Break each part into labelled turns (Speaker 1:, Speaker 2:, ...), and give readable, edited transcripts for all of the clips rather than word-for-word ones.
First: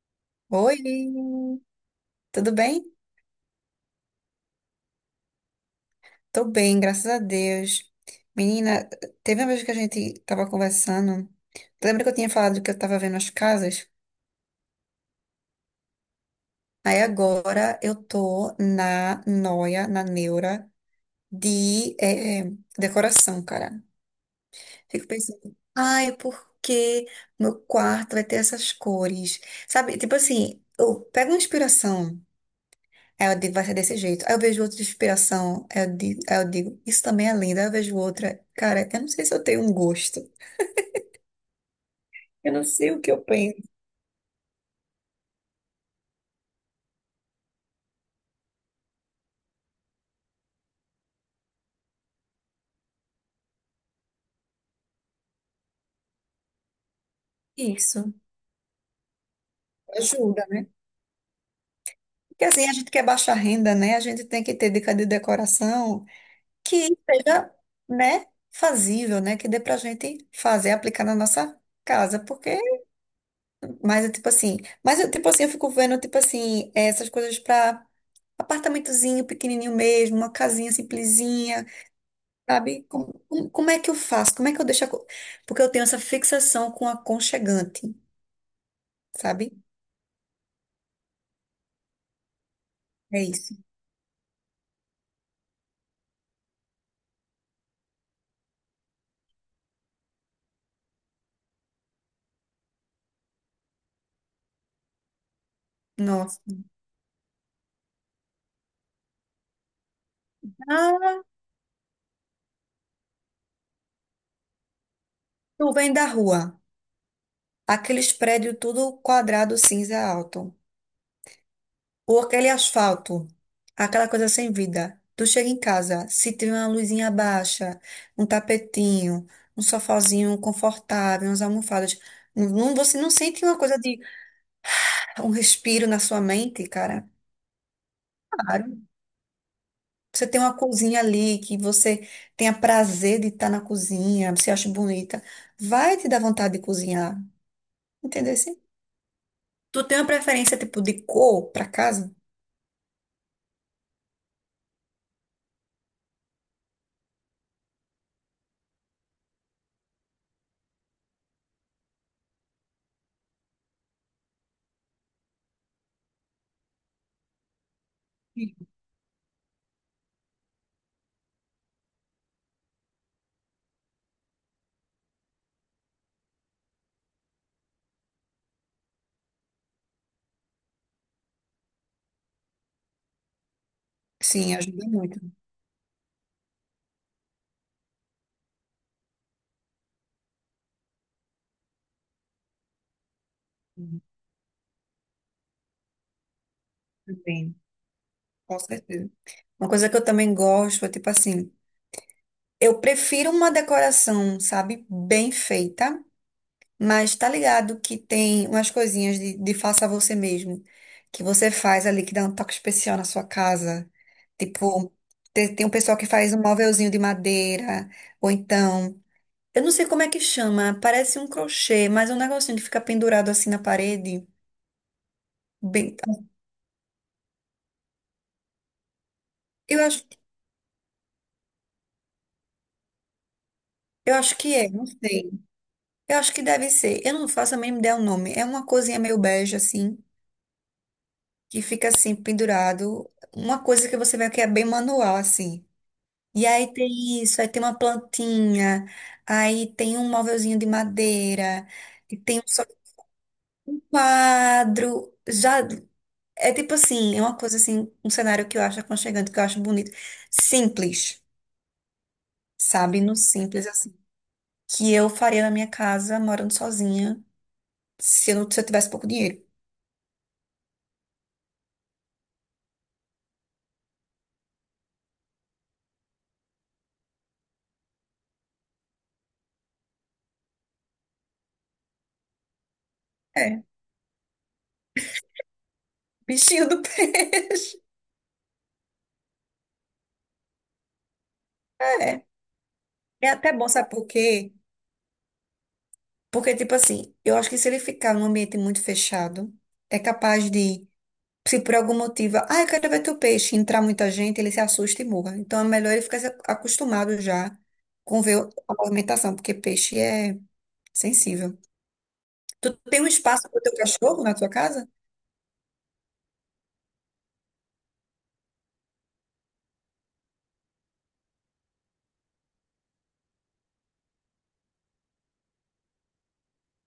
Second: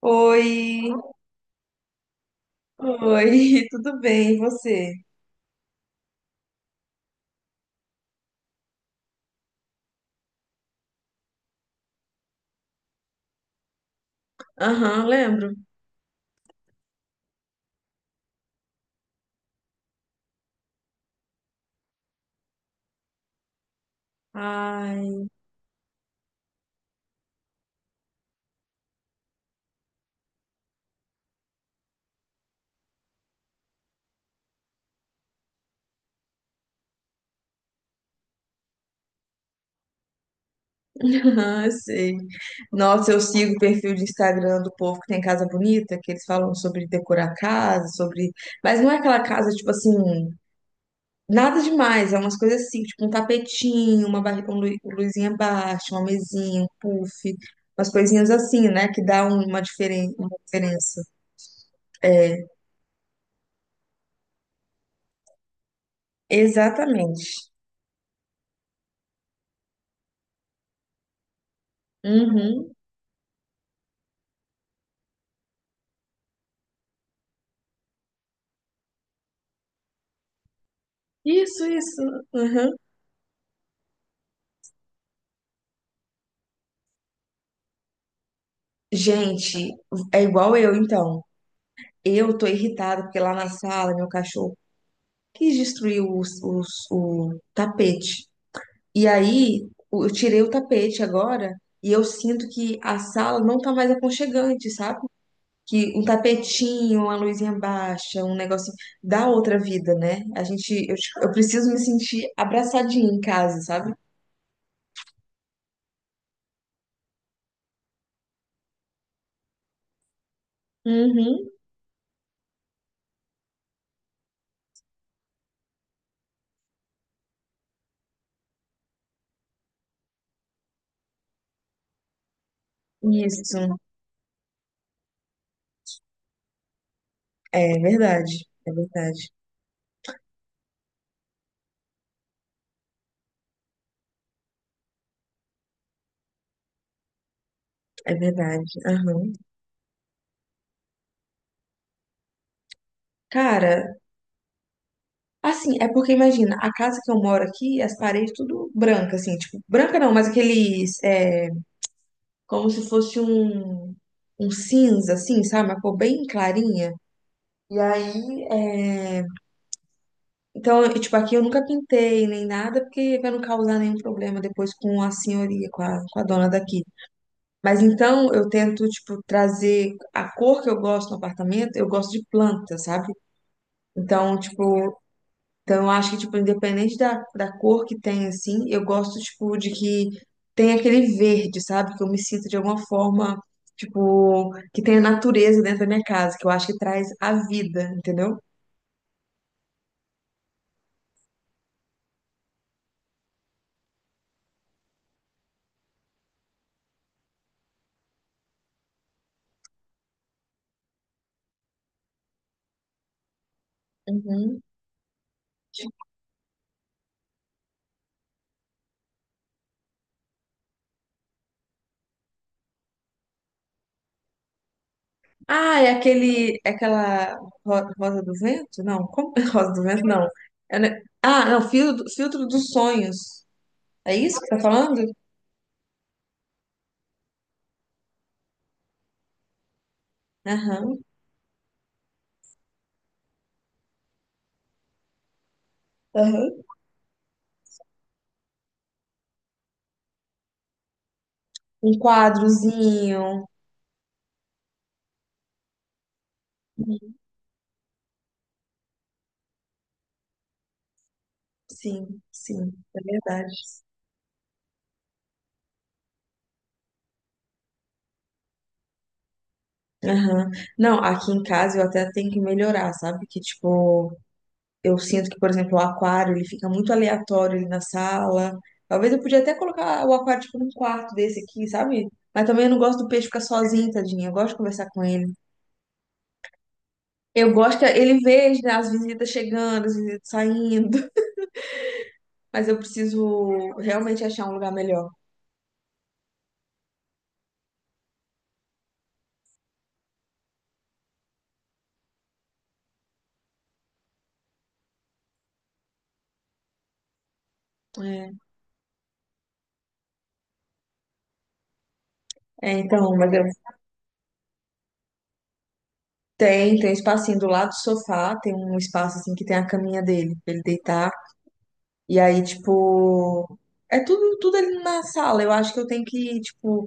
Speaker 1: Oi,
Speaker 2: Oi, tudo bem?
Speaker 1: oi, tudo bem, e você?
Speaker 2: Tô bem, graças a Deus. Menina, teve uma vez que a gente tava conversando. Lembra que eu tinha falado que eu tava vendo as casas?
Speaker 1: Aham, lembro.
Speaker 2: Aí agora eu tô na noia, na neura de decoração, cara. Fico
Speaker 1: Ai,
Speaker 2: pensando, ai, por que meu quarto vai ter essas cores? Sabe, tipo assim, eu pego uma inspiração. É, eu digo, vai ser desse jeito. Aí eu vejo outra de inspiração, aí eu digo, isso também é lindo. Aí eu vejo outra, cara, eu não sei se eu tenho um gosto.
Speaker 1: aham, eu sei.
Speaker 2: Eu não sei o que
Speaker 1: Nossa, eu
Speaker 2: eu
Speaker 1: sigo o
Speaker 2: penso.
Speaker 1: perfil de Instagram do povo que tem casa bonita, que eles falam sobre decorar casa, sobre. Mas não é aquela casa, tipo assim, nada demais, é umas coisas assim, tipo um tapetinho, uma barri... um lu- luzinha baixa, uma mesinha, um puff, umas
Speaker 2: Isso.
Speaker 1: coisinhas assim, né, que dá uma uma
Speaker 2: Ajuda, né?
Speaker 1: diferença. É,
Speaker 2: Porque assim, a gente quer baixa renda, né? A gente tem que ter dica de decoração que
Speaker 1: exatamente.
Speaker 2: seja, né, fazível, né? Que dê pra gente fazer, aplicar na nossa casa. Porque,
Speaker 1: Uhum.
Speaker 2: mas é tipo assim, mas eu, tipo assim, eu fico vendo, tipo assim, essas coisas pra apartamentozinho pequenininho mesmo, uma casinha
Speaker 1: Isso,
Speaker 2: simplesinha.
Speaker 1: isso.
Speaker 2: Sabe? Como, como é que eu faço? Como é que eu deixo a... co- Porque eu tenho essa fixação com aconchegante, sabe?
Speaker 1: Gente, é igual eu, então. Eu tô irritada porque
Speaker 2: É
Speaker 1: lá na
Speaker 2: isso.
Speaker 1: sala meu cachorro quis destruir o tapete. E aí eu tirei o tapete agora e eu sinto que a sala não tá mais aconchegante, sabe? Que um
Speaker 2: Nossa.
Speaker 1: tapetinho, uma luzinha baixa, um negocinho dá outra vida, né?
Speaker 2: Ah,
Speaker 1: Eu preciso me sentir abraçadinha em casa, sabe?
Speaker 2: tu vem da rua. Aqueles prédios tudo quadrado, cinza alto.
Speaker 1: Uhum,
Speaker 2: Ou aquele asfalto. Aquela coisa sem vida. Tu chega em casa, se tiver uma luzinha baixa, um tapetinho, um sofazinho confortável, umas almofadas. Não, você não sente uma
Speaker 1: isso.
Speaker 2: coisa de um respiro na sua mente, cara?
Speaker 1: É verdade, é
Speaker 2: Claro.
Speaker 1: verdade,
Speaker 2: Você tem uma cozinha ali que você tenha prazer de estar na cozinha, você acha bonita, vai te dar vontade de cozinhar,
Speaker 1: é
Speaker 2: entendeu? Assim?
Speaker 1: verdade. Aham.
Speaker 2: Tu tem uma preferência tipo de cor para casa?
Speaker 1: Cara. Assim, é porque imagina, a casa que eu moro aqui, as paredes tudo branca, assim, tipo, branca não, mas aqueles, é, como se fosse um cinza, assim, sabe? Uma cor bem clarinha. E aí, é, então, e, tipo, aqui eu nunca pintei nem nada, porque pra não causar nenhum problema depois com a senhoria, com a dona daqui. Mas então eu tento, tipo, trazer a cor que eu gosto no apartamento, eu gosto de planta, sabe? Então,
Speaker 2: Sim, ajuda
Speaker 1: tipo,
Speaker 2: muito.
Speaker 1: então, eu acho que, tipo, independente da cor que tem, assim, eu gosto, tipo, de que tem aquele verde, sabe? Que eu me sinto de alguma forma,
Speaker 2: Uhum.
Speaker 1: tipo, que tem a natureza dentro da minha casa, que eu acho que traz a
Speaker 2: Também,
Speaker 1: vida, entendeu?
Speaker 2: com certeza. Uma coisa que eu também gosto é tipo assim, eu prefiro uma decoração, sabe, bem feita. Mas tá ligado que tem umas coisinhas de, faça você mesmo, que você faz ali, que dá um toque especial na sua casa.
Speaker 1: Uhum.
Speaker 2: Tipo, te- tem, um pessoal que faz um móvelzinho de madeira, ou então, eu não sei como é que chama, parece um crochê, mas é um negocinho que fica pendurado assim na parede.
Speaker 1: Ah, é
Speaker 2: Bem,
Speaker 1: aquele, é aquela rosa do vento? Não, como rosa do
Speaker 2: eu acho,
Speaker 1: vento? Não. É, né? Ah, não, filtro, filtro dos sonhos. É
Speaker 2: eu acho
Speaker 1: isso que
Speaker 2: que
Speaker 1: tá
Speaker 2: é, não
Speaker 1: falando?
Speaker 2: sei. Eu acho que deve ser. Eu não faço a mínima ideia o nome. É uma coisinha meio bege, assim,
Speaker 1: Aham.
Speaker 2: que fica assim, pendurado. Uma coisa que você vê que é bem manual, assim. E
Speaker 1: Aham.
Speaker 2: aí tem isso, aí tem uma plantinha, aí tem um móvelzinho de madeira,
Speaker 1: Um
Speaker 2: e tem só um
Speaker 1: quadrozinho.
Speaker 2: quadro, já é tipo assim, é uma coisa assim, um cenário que eu acho aconchegante, que eu acho bonito, simples,
Speaker 1: Sim, sim, é
Speaker 2: sabe? No
Speaker 1: verdade.
Speaker 2: simples assim, que eu faria na minha casa morando sozinha, se eu não, se eu tivesse pouco dinheiro.
Speaker 1: Aham. Não, aqui em casa eu até tenho que melhorar, sabe? Que, tipo, eu sinto que, por exemplo, o aquário, ele fica muito aleatório ali na sala. Talvez eu podia até colocar o aquário, tipo, num quarto desse aqui, sabe? Mas também eu não gosto do peixe ficar
Speaker 2: É,
Speaker 1: sozinho, tadinho. Eu gosto de conversar com ele.
Speaker 2: bichinho do pé.
Speaker 1: Eu gosto que ele veja, né, as visitas chegando, as visitas saindo.
Speaker 2: É,
Speaker 1: Mas eu
Speaker 2: é até bom,
Speaker 1: preciso
Speaker 2: sabe por
Speaker 1: realmente achar um
Speaker 2: quê?
Speaker 1: lugar melhor.
Speaker 2: Porque tipo assim, eu acho que se ele ficar num ambiente muito fechado, é capaz de. Se por algum motivo, ah, eu quero ver teu peixe, entrar muita gente, ele se assusta e morra. Então é melhor ele ficar se acostumado já com
Speaker 1: É,
Speaker 2: ver a movimentação, porque peixe é sensível.
Speaker 1: é,
Speaker 2: Tu tem um
Speaker 1: então, mas eu...
Speaker 2: espaço para o teu cachorro na tua casa?
Speaker 1: Tem, tem um espacinho do lado do sofá, tem um espaço, assim, que tem a caminha dele, pra ele deitar. E aí, tipo, é tudo ali na sala. Eu acho que eu tenho que, tipo,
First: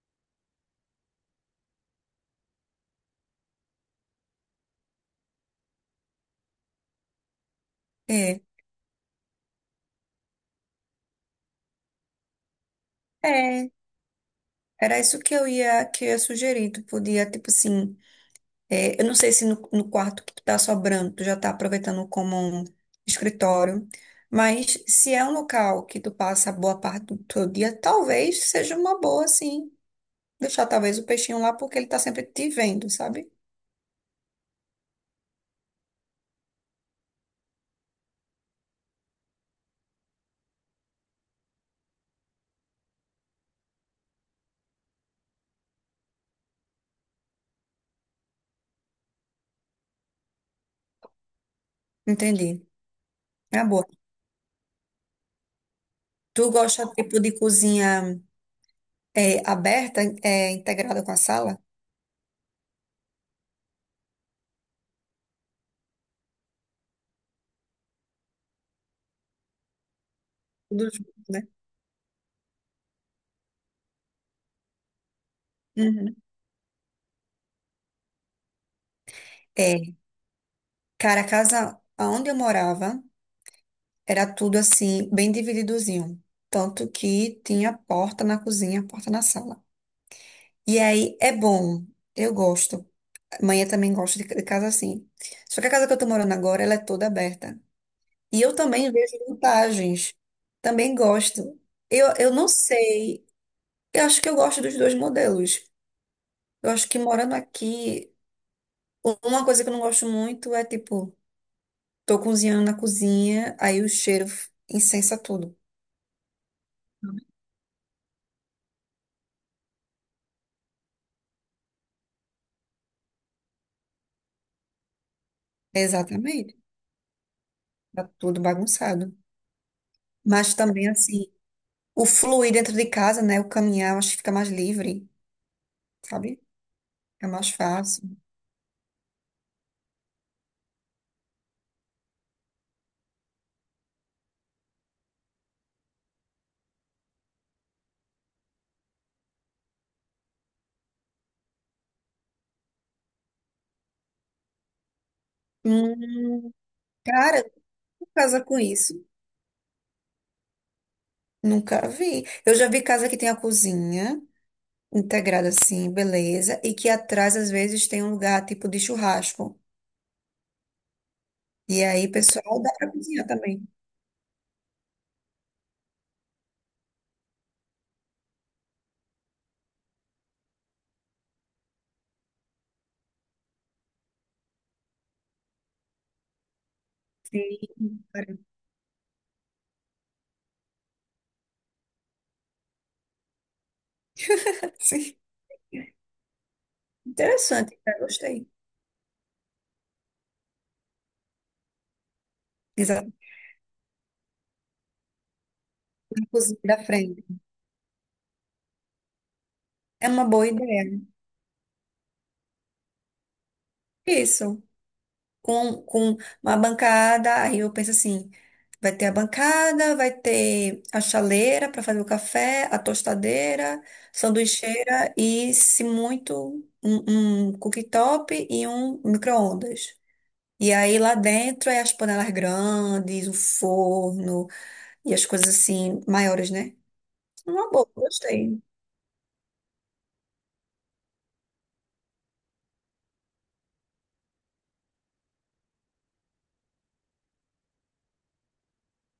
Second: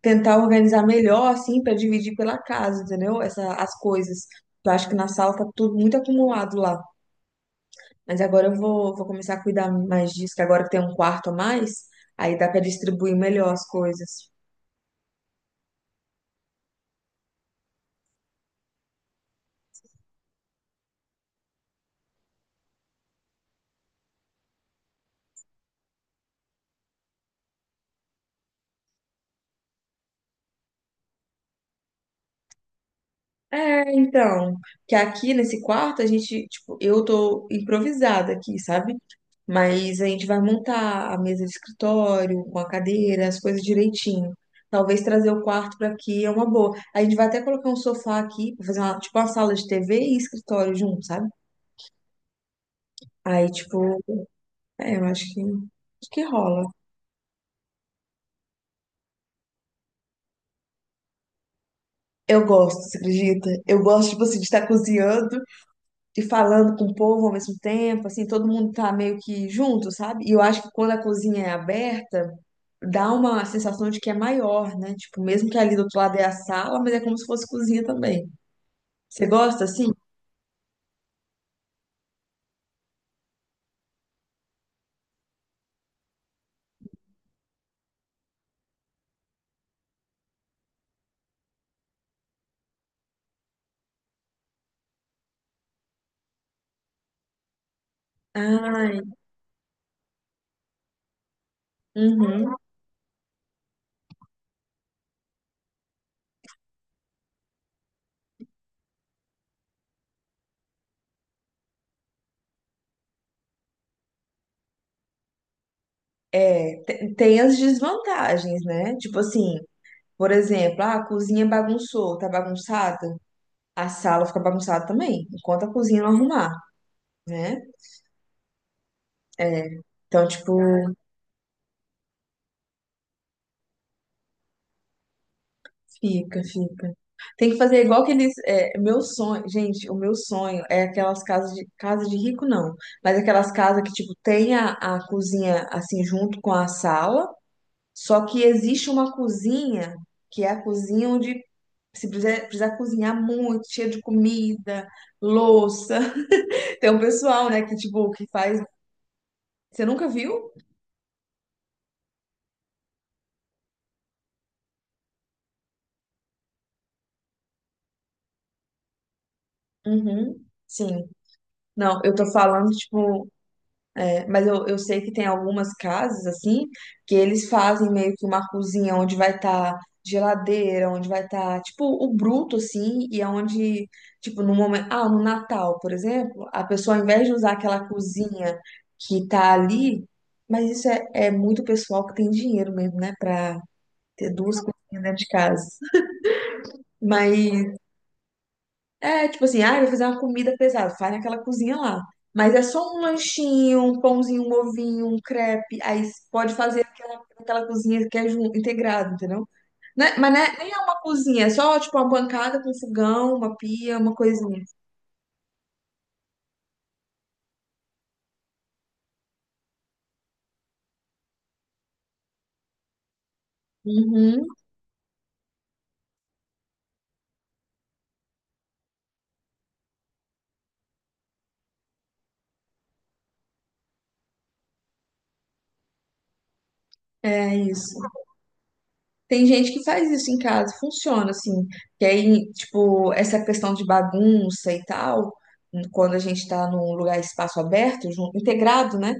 Speaker 1: tentar organizar melhor, assim, pra dividir pela casa, entendeu? Essa, as coisas. Eu acho que na sala tá tudo muito acumulado lá. Mas
Speaker 2: É.
Speaker 1: agora vou começar a cuidar mais disso, que agora que tem um quarto a mais, aí dá pra distribuir melhor as
Speaker 2: É.
Speaker 1: coisas.
Speaker 2: Era isso que eu ia, sugerir. Tu podia, tipo assim, é, eu não sei se no, no quarto que tu tá sobrando, tu já tá aproveitando como um escritório, mas se é um local que tu passa boa parte do teu dia, talvez seja uma boa, sim. Deixar talvez o peixinho lá porque ele tá sempre te vendo, sabe?
Speaker 1: É, então, que aqui nesse quarto a gente, tipo, eu tô improvisada aqui, sabe? Mas a gente vai montar a mesa de escritório, com a cadeira, as coisas direitinho. Talvez trazer o quarto pra aqui é uma boa. A gente vai até colocar um sofá aqui, pra fazer uma, tipo uma sala de TV e escritório junto, sabe?
Speaker 2: Entendi.
Speaker 1: Aí,
Speaker 2: É uma boa.
Speaker 1: tipo, é, eu acho que
Speaker 2: Tu
Speaker 1: rola.
Speaker 2: gosta tipo de cozinha é, aberta, é, integrada com a sala?
Speaker 1: Eu gosto, você acredita? Eu gosto, tipo assim, de estar cozinhando e falando com o povo ao mesmo tempo, assim, todo mundo tá meio que junto, sabe? E eu acho que
Speaker 2: Tudo
Speaker 1: quando a
Speaker 2: junto,
Speaker 1: cozinha
Speaker 2: né?
Speaker 1: é aberta, dá uma sensação de que é maior, né? Tipo, mesmo que ali do outro
Speaker 2: Uhum.
Speaker 1: lado é a sala, mas é como se fosse cozinha também. Você gosta assim?
Speaker 2: É, cara, a casa onde eu morava era tudo assim, bem divididozinho. Tanto que tinha porta na cozinha, porta na sala. E aí é bom, eu gosto. Amanhã também gosto de casa assim. Só que a casa que eu tô morando agora, ela é toda aberta. E eu também
Speaker 1: Ai,
Speaker 2: vejo vantagens. Também gosto. Eu não
Speaker 1: uhum.
Speaker 2: sei. Eu acho que eu gosto dos dois modelos. Eu acho que morando aqui, uma coisa que eu não gosto muito é tipo, tô cozinhando na cozinha, aí o cheiro incensa tudo.
Speaker 1: É, tem as desvantagens, né? Tipo assim, por exemplo, ah, a cozinha é bagunçou, tá bagunçada, a sala fica bagunçada também, enquanto a cozinha não arrumar,
Speaker 2: Exatamente.
Speaker 1: né?
Speaker 2: Tá tudo bagunçado.
Speaker 1: Então, tipo,
Speaker 2: Mas também assim, o fluir dentro de casa, né? O caminhar, eu acho que fica mais livre, sabe?
Speaker 1: fica, fica.
Speaker 2: É
Speaker 1: Tem
Speaker 2: mais
Speaker 1: que fazer igual
Speaker 2: fácil.
Speaker 1: aqueles. É, meu sonho, gente, o meu sonho é aquelas casas de casa de rico, não. Mas aquelas casas que, tipo, tem a cozinha assim junto com a sala, só que existe uma cozinha que é a cozinha onde se precisar, precisar cozinhar muito, cheia de comida, louça.
Speaker 2: Hum.
Speaker 1: Tem um
Speaker 2: Cara,
Speaker 1: pessoal, né, que, tipo, que
Speaker 2: casa com
Speaker 1: faz.
Speaker 2: isso?
Speaker 1: Você nunca viu?
Speaker 2: Nunca vi. Eu já vi casa que tem a cozinha integrada assim, beleza, e que atrás às vezes tem um lugar tipo de churrasco.
Speaker 1: Uhum. Sim.
Speaker 2: E
Speaker 1: Não,
Speaker 2: aí,
Speaker 1: eu tô
Speaker 2: pessoal,
Speaker 1: falando,
Speaker 2: dá pra cozinhar
Speaker 1: tipo.
Speaker 2: também.
Speaker 1: Mas eu sei que tem algumas casas, assim, que eles fazem meio que uma cozinha onde vai estar geladeira, onde vai estar, tipo, o bruto, assim, e aonde, tipo, no momento. Ah, no Natal, por exemplo, a pessoa, ao invés de usar
Speaker 2: Sim,
Speaker 1: aquela
Speaker 2: cara.
Speaker 1: cozinha que tá ali, mas isso é muito pessoal que tem dinheiro mesmo, né, pra ter duas cozinhas dentro
Speaker 2: Sim.
Speaker 1: de casa. Mas
Speaker 2: Interessante, cara, gostei.
Speaker 1: é, tipo assim, ah, eu vou fazer uma comida pesada, faz naquela cozinha lá. Mas é só um
Speaker 2: Exato,
Speaker 1: lanchinho, um pãozinho, um ovinho, um crepe.
Speaker 2: a
Speaker 1: Pode
Speaker 2: cozinha
Speaker 1: fazer
Speaker 2: da frente.
Speaker 1: aquela cozinha que é integrado, entendeu?
Speaker 2: É
Speaker 1: Né?
Speaker 2: uma
Speaker 1: Mas
Speaker 2: boa
Speaker 1: né, nem é
Speaker 2: ideia.
Speaker 1: uma cozinha, é só tipo uma bancada com fogão, uma pia, uma coisinha.
Speaker 2: Isso. Com, uma bancada. Aí eu penso assim: vai ter a bancada, vai ter a chaleira para fazer o café, a tostadeira,
Speaker 1: Uhum,
Speaker 2: sanduicheira e, se muito, um, cooktop e um micro-ondas. E aí lá dentro é as panelas grandes, o forno e as coisas assim maiores, né?
Speaker 1: é
Speaker 2: Uma boa,
Speaker 1: isso.
Speaker 2: gostei.
Speaker 1: Tem gente que faz isso em casa, funciona assim. Que aí, tipo, essa questão de bagunça e tal, quando a gente tá num lugar, espaço aberto, integrado, né?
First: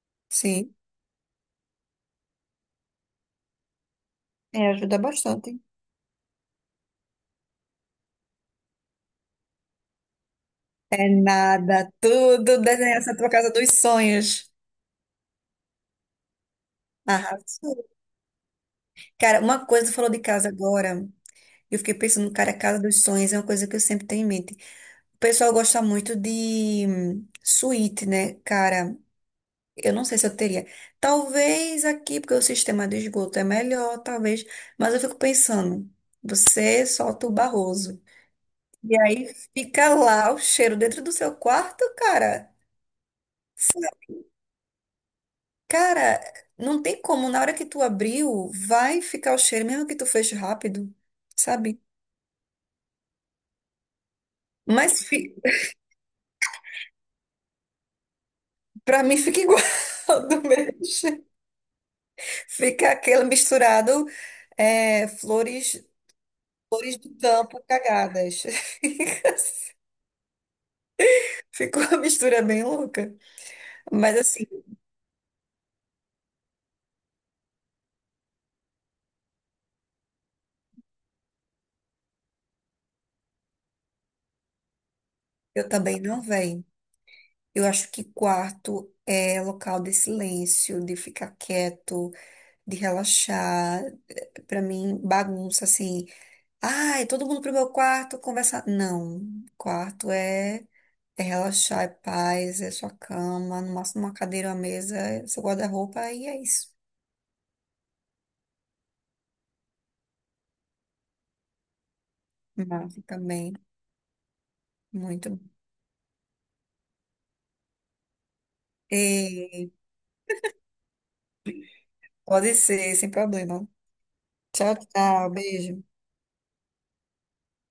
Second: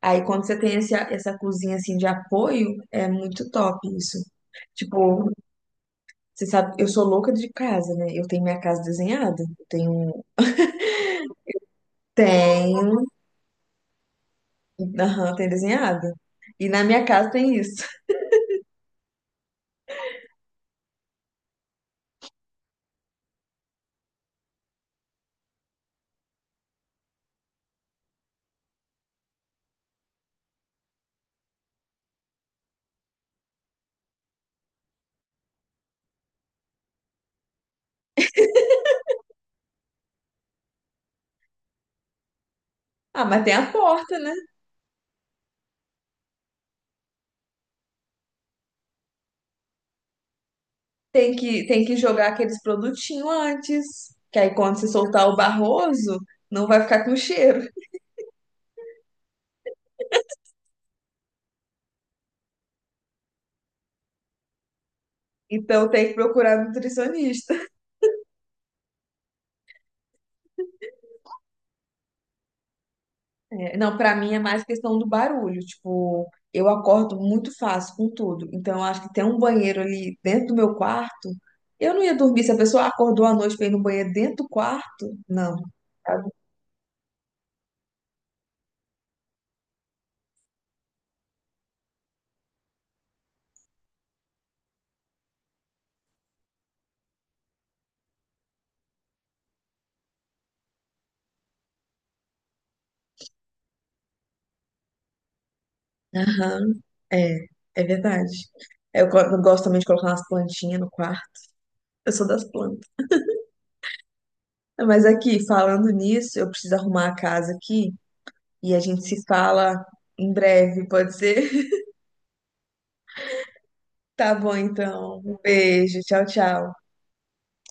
Speaker 1: Aí quando você
Speaker 2: Sim,
Speaker 1: tem essa cozinha assim de apoio, é muito top isso.
Speaker 2: é, ajuda
Speaker 1: Tipo,
Speaker 2: bastante.
Speaker 1: você sabe, eu sou louca de casa, né? Eu tenho minha casa desenhada. Eu tenho.
Speaker 2: É nada, tudo desenhar
Speaker 1: Tenho.
Speaker 2: essa tua casa dos sonhos.
Speaker 1: Aham, tem desenhada. E na minha casa tem isso.
Speaker 2: Arrasou. Cara, uma coisa que tu falou de casa agora, eu fiquei pensando, cara, a casa dos sonhos é uma coisa que eu sempre tenho em mente. O pessoal gosta muito de suíte, né? Cara, eu não sei se eu teria. Talvez aqui, porque o sistema de esgoto é melhor, talvez, mas eu fico pensando, você solta o barroso. E aí fica lá o cheiro dentro do seu quarto, cara.
Speaker 1: Ah, mas tem a porta, né?
Speaker 2: Cara, não tem como, na hora que tu abriu, vai ficar o cheiro, mesmo que tu feche rápido, sabe?
Speaker 1: Tem que jogar aqueles produtinhos antes. Que aí quando você
Speaker 2: Mas
Speaker 1: soltar
Speaker 2: fi-
Speaker 1: o barroso, não vai ficar com cheiro.
Speaker 2: para mim fica igual do mesmo jeito. Fica aquele misturado é, flores,
Speaker 1: Então tem que procurar
Speaker 2: flores do
Speaker 1: nutricionista.
Speaker 2: campo cagadas. Ficou uma mistura bem louca.
Speaker 1: É, não, pra
Speaker 2: Mas
Speaker 1: mim é
Speaker 2: assim,
Speaker 1: mais questão do barulho. Tipo, eu acordo muito fácil com tudo. Então, eu acho que ter um banheiro ali dentro do meu quarto, eu não ia dormir. Se a pessoa acordou à noite pra ir no banheiro dentro do quarto, não.
Speaker 2: eu também não
Speaker 1: Sabe?
Speaker 2: venho. Eu acho que quarto é local de silêncio, de ficar quieto, de relaxar. Para mim, bagunça assim. Ai, todo mundo pro meu quarto conversar. Não, quarto é. É relaxar, é paz, é sua cama, no máximo uma cadeira, uma mesa, é seu guarda-roupa e é
Speaker 1: Aham,
Speaker 2: isso.
Speaker 1: é, é verdade. Eu, eu gosto também de colocar umas plantinhas no quarto. Eu sou das plantas.
Speaker 2: Massa também,
Speaker 1: Mas
Speaker 2: muito.
Speaker 1: aqui, falando nisso, eu preciso arrumar a casa aqui e a gente se
Speaker 2: E
Speaker 1: fala em breve, pode ser?
Speaker 2: pode ser, sem problema.
Speaker 1: Tá bom,
Speaker 2: Tchau,
Speaker 1: então.
Speaker 2: tchau,
Speaker 1: Um
Speaker 2: beijo.
Speaker 1: beijo. Tchau, tchau.